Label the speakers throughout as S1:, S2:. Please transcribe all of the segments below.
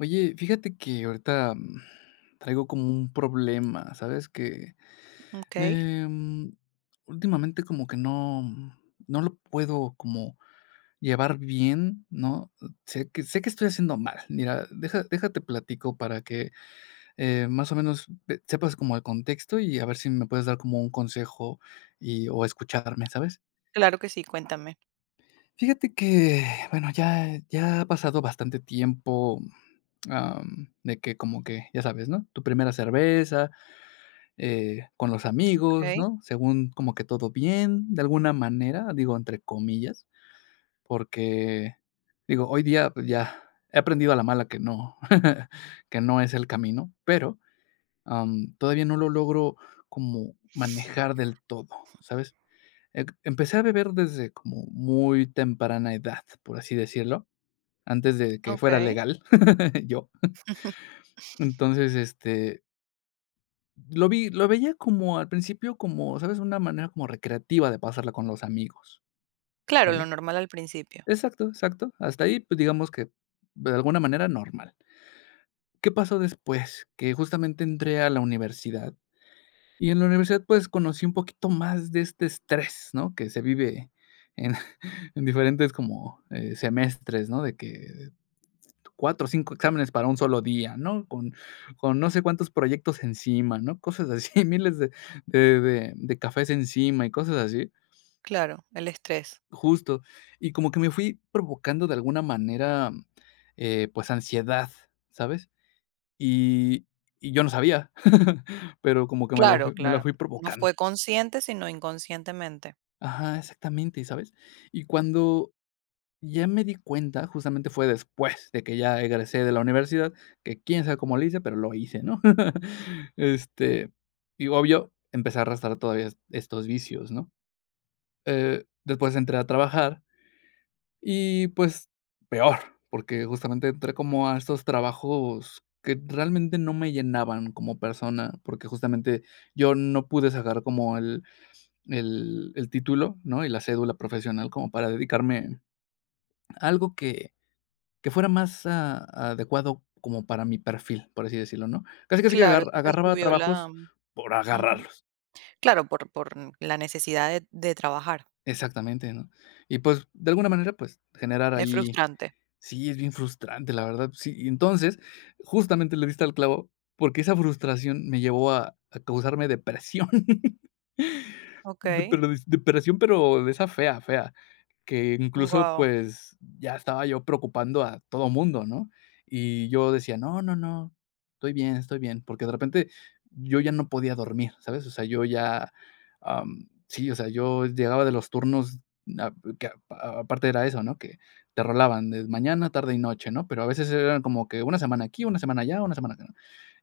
S1: Oye, fíjate que ahorita, traigo como un problema, ¿sabes?
S2: Okey,
S1: Em, Últimamente como que no lo puedo como llevar bien, ¿no? Sé que estoy haciendo mal. Mira, deja déjate platico para que más o menos, ve sepas como el contexto y a ver si me puedes dar como un consejo y o escucharme, ¿sabes?
S2: claro que sí, cuéntame.
S1: Fíjate que, bueno, ya ha pasado bastante tiempo, de que como que, ya sabes, ¿no? Tu primera cerveza, con los amigos,
S2: Okey,
S1: ¿no? Según como que todo bien, de alguna manera, digo, entre comillas, porque, digo, hoy día, pues, ya he aprendido a la mala que no, que no es el camino, pero todavía no lo logro como manejar del todo, ¿sabes? Empecé a beber desde como muy temprana edad, por así decirlo, antes de que fuera
S2: okey.
S1: legal, yo. Entonces, este, lo veía como al principio como, ¿sabes?, una manera como recreativa de pasarla con los amigos.
S2: Claro, lo
S1: Claro,
S2: normal al principio.
S1: exacto, exacto. Hasta ahí, pues, digamos que de alguna manera normal. ¿Qué pasó después? Que justamente entré a la universidad. Y en la universidad, pues, conocí un poquito más de este estrés, ¿no? Que se vive en en diferentes como, semestres, ¿no? De que 4 o 5 exámenes para un solo día, ¿no? Con no sé cuántos proyectos encima, ¿no? Cosas así, miles de de cafés encima y cosas así,
S2: Claro, el estrés.
S1: justo. Y como que me fui provocando de alguna manera, pues, ansiedad, ¿sabes? Y y yo no sabía, pero como que me la
S2: Claro,
S1: fui me la
S2: claro.
S1: fui
S2: No
S1: provocando.
S2: fue consciente, sino inconscientemente.
S1: Ajá, exactamente, ¿sabes? Y cuando ya me di cuenta, justamente fue después de que ya egresé de la universidad, que quién sabe cómo lo hice, pero lo hice, ¿no? Este, y obvio, empecé a arrastrar todavía estos vicios, ¿no? Después entré a trabajar y pues peor, porque justamente entré como a estos trabajos que realmente no me llenaban como persona, porque justamente yo no pude sacar como el título, ¿no? Y la cédula profesional como para dedicarme a algo que fuera más a adecuado como para mi perfil, por así decirlo, ¿no? Casi, casi que
S2: Claro, eso te
S1: agarraba
S2: subió la
S1: trabajos por
S2: ujú.
S1: agarrarlos.
S2: Claro, por la necesidad de trabajar.
S1: Exactamente, ¿no? Y, pues, de alguna manera, pues, generar
S2: Es
S1: ahí
S2: frustrante.
S1: sí, es bien frustrante, la verdad, sí. Y entonces, justamente le diste al clavo, porque esa frustración me llevó a causarme depresión. De
S2: Okey,
S1: pero des depresión, pero de esa fea, fea, que incluso,
S2: guau.
S1: pues, ya estaba yo preocupando a todo mundo, ¿no? Y yo decía: "No, no, no, estoy bien", porque de repente yo ya no podía dormir, ¿sabes? O sea, yo ya, sí, o sea, yo llegaba de los turnos, ah, que aparte era eso, ¿no? Que te rolaban de mañana, tarde y noche, ¿no? Pero a veces eran como que una semana aquí, una semana allá, una semana acá, ¿no?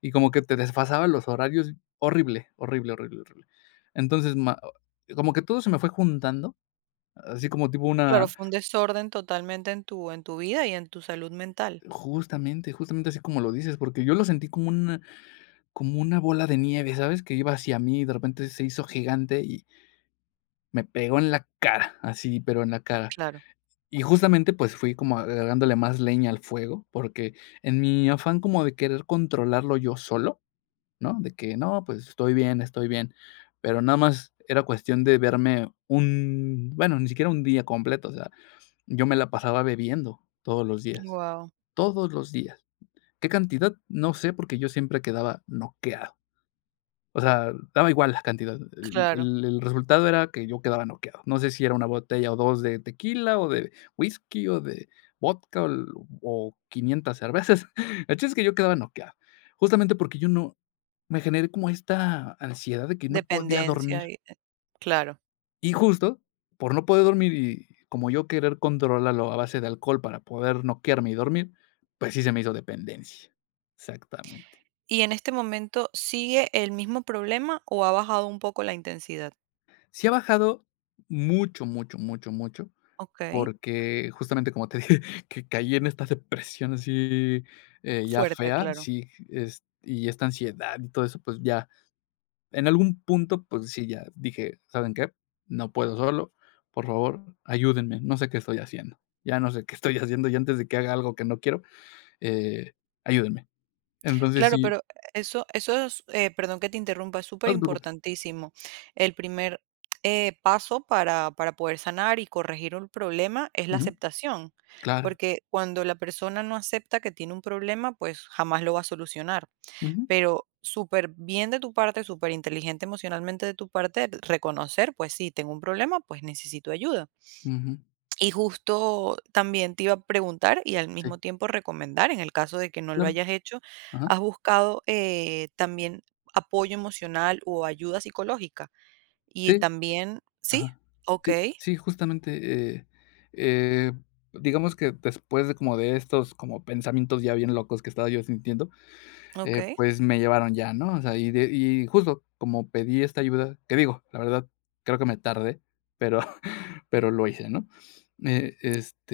S1: Y como que te desfasaban los horarios horrible, horrible, horrible, horrible. Entonces, ma como que todo se me fue juntando, así como tipo
S2: Claro,
S1: una
S2: fue un desorden totalmente en tu vida y en tu salud mental.
S1: justamente, justamente así como lo dices, porque yo lo sentí como una bola de nieve, ¿sabes? Que iba hacia mí y de repente se hizo gigante y me pegó en la cara, así, pero en la cara.
S2: Claro.
S1: Y justamente, pues, fui como agregándole más leña al fuego, porque en mi afán como de querer controlarlo yo solo, ¿no? De que no, pues estoy bien, pero nada más era cuestión de verme un bueno, ni siquiera un día completo, o sea, yo me la pasaba bebiendo todos los días,
S2: Guau.
S1: todos los días. ¿Qué cantidad? No sé, porque yo siempre quedaba noqueado. O sea, daba igual la cantidad. El
S2: Claro.
S1: el el resultado era que yo quedaba noqueado. No sé si era una botella o 2 de tequila, o de whisky, o de vodka, o 500 cervezas. El chiste es que yo quedaba noqueado, justamente porque yo no me generé como esta ansiedad de que no podía dormir.
S2: Dependencia y, claro.
S1: Y justo, por no poder dormir y como yo querer controlarlo a base de alcohol para poder noquearme y dormir, pues sí se me hizo dependencia. Exactamente.
S2: ¿Y en este momento sigue el mismo problema o ha bajado un poco la intensidad?
S1: Sí ha bajado mucho, mucho, mucho, mucho,
S2: Okey,
S1: porque justamente como te dije, que caí en esta depresión así, ya
S2: fuerte,
S1: fea,
S2: claro.
S1: sí, es y esta ansiedad y todo eso, pues ya en algún punto, pues sí, ya dije: "¿Saben qué? No puedo solo, por favor, ayúdenme, no sé qué estoy haciendo. Ya no sé qué estoy haciendo, y antes de que haga algo que no quiero, eh, ayúdenme". Entonces
S2: Claro,
S1: sí,
S2: pero eso es, perdón que te interrumpa, es
S1: no te preocupes.
S2: superimportantísimo. El primer, paso para poder sanar y corregir un problema es la
S1: Ujú,
S2: aceptación,
S1: claro.
S2: porque cuando la persona no acepta que tiene un problema, pues jamás lo va a solucionar.
S1: Ujú,
S2: Pero súper bien de tu parte, súper inteligente emocionalmente de tu parte, reconocer, pues sí, tengo un problema, pues necesito ayuda.
S1: ujú.
S2: Y justo también te iba a preguntar y al
S1: Sí,
S2: mismo tiempo recomendar, en el caso de que no lo
S1: claro.
S2: hayas hecho,
S1: Ajá.
S2: ¿has buscado también apoyo emocional o ayuda psicológica? Y
S1: Sí,
S2: también, sí,
S1: ajá.
S2: ok,
S1: Sí, sí, justamente, eh, digamos que después de como de estos como pensamientos ya bien locos que estaba yo sintiendo,
S2: ok.
S1: eh, pues, me llevaron ya, ¿no? O sea, y justo como pedí esta ayuda, que digo, la verdad, creo que me tardé, pero pero lo hice, ¿no?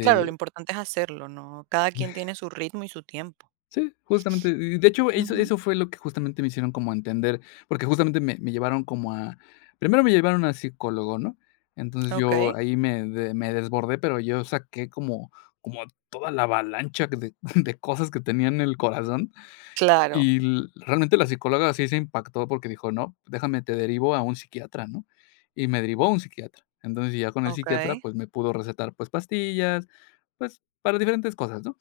S2: Claro, lo importante es hacerlo, ¿no? Cada quien tiene su ritmo y su tiempo.
S1: sí, justamente, y de hecho, eso
S2: Ujú.
S1: eso fue lo que justamente me hicieron como entender, porque justamente me llevaron como a primero me llevaron a psicólogo, ¿no? Entonces,
S2: Ok,
S1: yo ahí me desbordé, pero yo saqué como como toda la avalancha de de cosas que tenía en el corazón.
S2: claro,
S1: Y l realmente la psicóloga sí se impactó porque dijo: "No, déjame, te derivo a un psiquiatra", ¿no? Y me derivó a un psiquiatra. Entonces, ya con el psiquiatra,
S2: ok,
S1: pues, me pudo recetar, pues, pastillas, pues, para diferentes cosas, ¿no?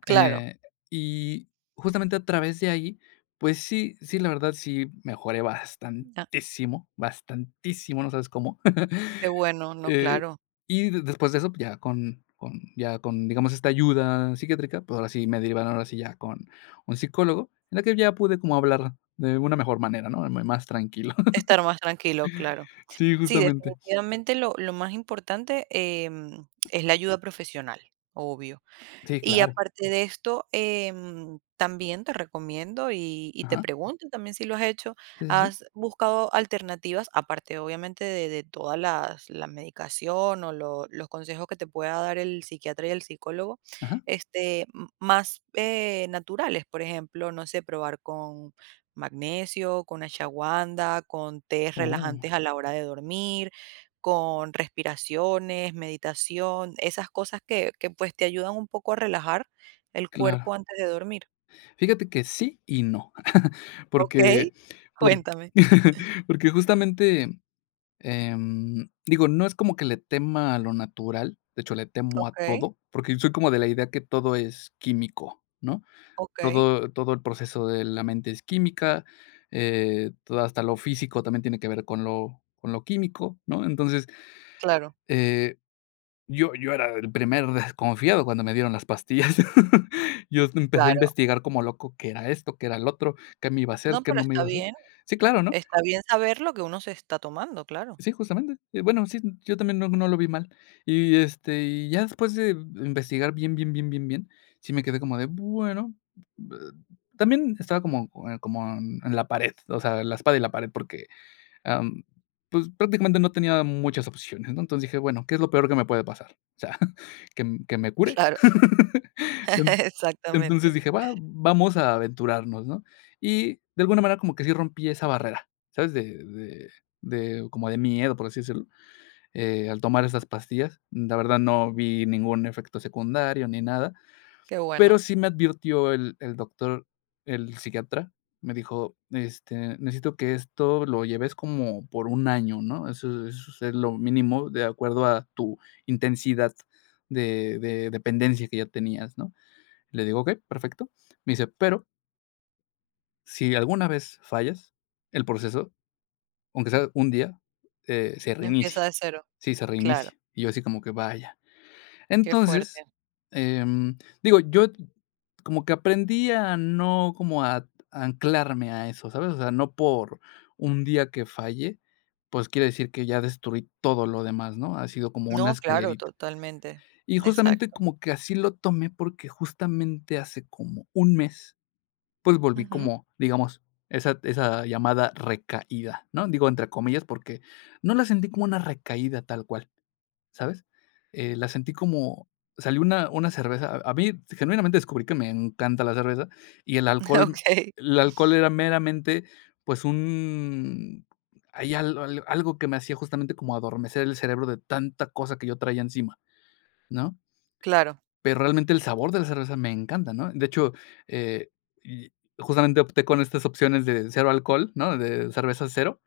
S2: claro.
S1: Eh, y justamente a través de ahí, pues sí, sí, la verdad sí mejoré
S2: Ah,
S1: bastantísimo, bastantísimo, no sabes cómo.
S2: qué bueno, no,
S1: Eh,
S2: claro.
S1: y de después de eso, ya con digamos, esta ayuda psiquiátrica, pues, ahora sí me derivaron, ahora sí ya con un psicólogo, en la que ya pude como hablar de una mejor manera, ¿no? M Más tranquilo.
S2: Estar más tranquilo, claro.
S1: Sí,
S2: Sí,
S1: justamente.
S2: definitivamente lo más importante, es la ayuda profesional, obvio.
S1: Sí,
S2: Y
S1: claro.
S2: aparte de esto, también te recomiendo y te
S1: Ajá.
S2: pregunto también si lo has hecho,
S1: Sí, sí, sí.
S2: ¿has buscado alternativas, aparte obviamente de todas la medicación o los consejos que te pueda dar el psiquiatra y el psicólogo,
S1: Ajá.
S2: este, más naturales, por ejemplo, no sé, probar con magnesio, con ashwagandha, con tés
S1: Oh,
S2: relajantes a la hora de dormir, con respiraciones, meditación, esas cosas que pues, te ayudan un poco a relajar el
S1: claro.
S2: cuerpo antes de dormir.
S1: Fíjate que sí y no,
S2: Okey,
S1: porque por
S2: cuéntame.
S1: porque justamente em, digo, no es como que le tema a lo natural, de hecho, le temo a
S2: Okey,
S1: todo, porque soy como de la idea que todo es químico, ¿no?
S2: okey.
S1: Todo el proceso de la mente es química, todo hasta lo físico también tiene que ver con lo químico, ¿no? Entonces,
S2: Claro,
S1: eh, yo era el primer desconfiado cuando me dieron las pastillas. Yo empecé a
S2: claro.
S1: investigar como loco qué era esto, qué era el otro, qué me iba a hacer,
S2: No,
S1: qué
S2: pero
S1: no me iba a hacer. Sí, claro, ¿no?
S2: está bien saber lo que uno se está tomando, claro,
S1: Sí, justamente. Bueno, sí, yo también no lo vi mal. Y, este, y ya después de investigar bien, bien, bien, bien, bien, sí me quedé como de, bueno, eh, también estaba como como en la pared, o sea, la espada y la pared, porque, am, pues, prácticamente no tenía muchas opciones, ¿no? Entonces dije: "Bueno, ¿qué es lo peor que me puede pasar?". O sea, que m que me cure.
S2: claro,
S1: En Entonces
S2: exactamente.
S1: dije: "Va, vamos a aventurarnos", ¿no? Y de alguna manera como que sí rompí esa barrera, ¿sabes? De como de miedo, por así decirlo, al tomar esas pastillas. La verdad no vi ningún efecto secundario ni nada,
S2: Qué bueno,
S1: pero sí me advirtió el doctor, el psiquiatra, me dijo: "Este, necesito que esto lo lleves como por un año, ¿no? Eso es lo mínimo de acuerdo a tu intensidad de dependencia que ya tenías", ¿no? Le digo: "Okey, perfecto". Me dice: "Pero si alguna vez fallas el proceso, aunque sea un día, se reinicia".
S2: empieza de cero.
S1: Sí, se
S2: Claro,
S1: reinicia. Y yo así como que vaya.
S2: qué
S1: Entonces,
S2: fuerte.
S1: em, digo, yo como que aprendí a no como a anclarme a eso, ¿sabes? O sea, no por un día que falle, pues quiere decir que ya destruí todo lo demás, ¿no? Ha sido como una
S2: No, claro,
S1: escalerita.
S2: totalmente.
S1: Y justamente
S2: Exacto.
S1: como que así lo tomé porque justamente hace como un mes, pues volví
S2: Ujú.
S1: como, digamos, esa llamada recaída, ¿no? Digo entre comillas porque no la sentí como una recaída tal cual. ¿Sabes? La sentí como salió una cerveza. A mí, genuinamente descubrí que me encanta la cerveza, y
S2: Okey,
S1: el alcohol era meramente, pues, un ahí al al algo que me hacía justamente como adormecer el cerebro de tanta cosa que yo traía encima, ¿no?
S2: claro.
S1: Pero realmente el sabor de la cerveza me encanta, ¿no? De hecho, eh, y justamente opté con estas opciones de cero alcohol, ¿no? De cerveza cero.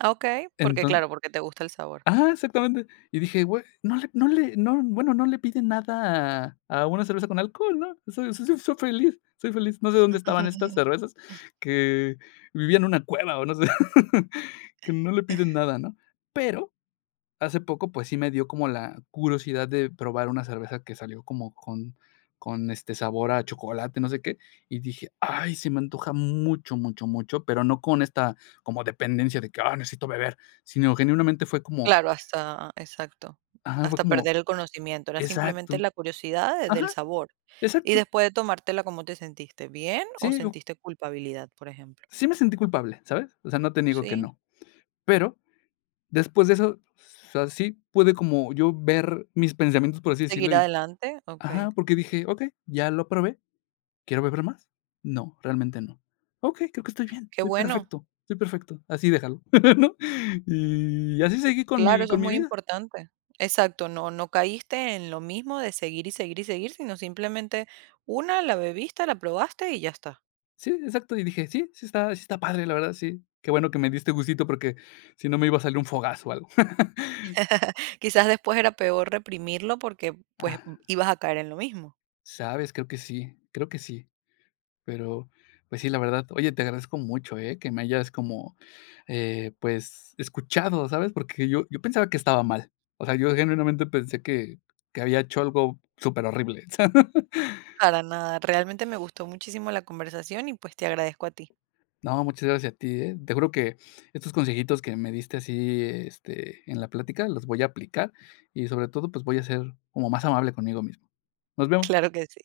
S2: Ah, okey, porque
S1: Enton
S2: claro, porque te gusta el sabor.
S1: Ajá, exactamente. Y dije: "Güey, no, bueno, no le piden nada a una cerveza con alcohol, ¿no? Soy feliz, soy feliz". No sé dónde estaban estas cervezas, que vivían en una cueva o no sé, que no le piden nada, ¿no? Pero hace poco, pues sí me dio como la curiosidad de probar una cerveza que salió como con, este, sabor a chocolate, no sé qué, y dije: "Ay, se me antoja mucho, mucho, mucho", pero no con esta como dependencia de que: "Ah, necesito beber", sino genuinamente fue como
S2: Claro, hasta exacto,
S1: Ajá, fue
S2: hasta
S1: como
S2: perder el conocimiento, era simplemente
S1: exacto.
S2: la curiosidad de del
S1: Ajá,
S2: sabor. Y
S1: exacto.
S2: después de tomártela, ¿cómo te sentiste? ¿Bien o
S1: Sí, yo
S2: sentiste culpabilidad, por ejemplo?
S1: sí me sentí culpable, ¿sabes? O sea, no te niego que
S2: Sí,
S1: no. Pero después de eso, o sea, sí pude como yo ver mis pensamientos, por así
S2: seguir
S1: decirlo, y
S2: adelante, okey.
S1: ajá, porque dije: "Okey, ya lo probé, ¿quiero beber más? No, realmente no. Okey, creo que estoy bien,
S2: Qué bueno,
S1: estoy perfecto, así déjalo", ¿no?. Y así seguí
S2: claro, eso es
S1: con mi
S2: muy
S1: vida.
S2: importante. Exacto, no caíste en lo mismo de seguir y seguir y seguir, sino simplemente una la bebiste, la probaste y ya está.
S1: Sí, exacto, y dije: "Sí, sí está padre, la verdad, sí. Qué bueno que me diste gustito porque si no me iba a salir un fogazo o algo".
S2: Quizás después era peor reprimirlo porque, pues,
S1: Ah.
S2: ibas a caer en lo mismo.
S1: ¿Sabes? Creo que sí, creo que sí. Pero, pues sí, la verdad, oye, te agradezco mucho, ¿eh? Que me hayas como, pues, escuchado, ¿sabes? Porque yo pensaba que estaba mal. O sea, yo genuinamente pensé que había hecho algo súper horrible.
S2: Para nada, realmente me gustó muchísimo la conversación y pues te agradezco a ti.
S1: No, muchas gracias a ti, ¿eh? Te juro que estos consejitos que me diste así, este, en la plática, los voy a aplicar y sobre todo, pues, voy a ser como más amable conmigo mismo. Nos vemos.
S2: Claro que sí.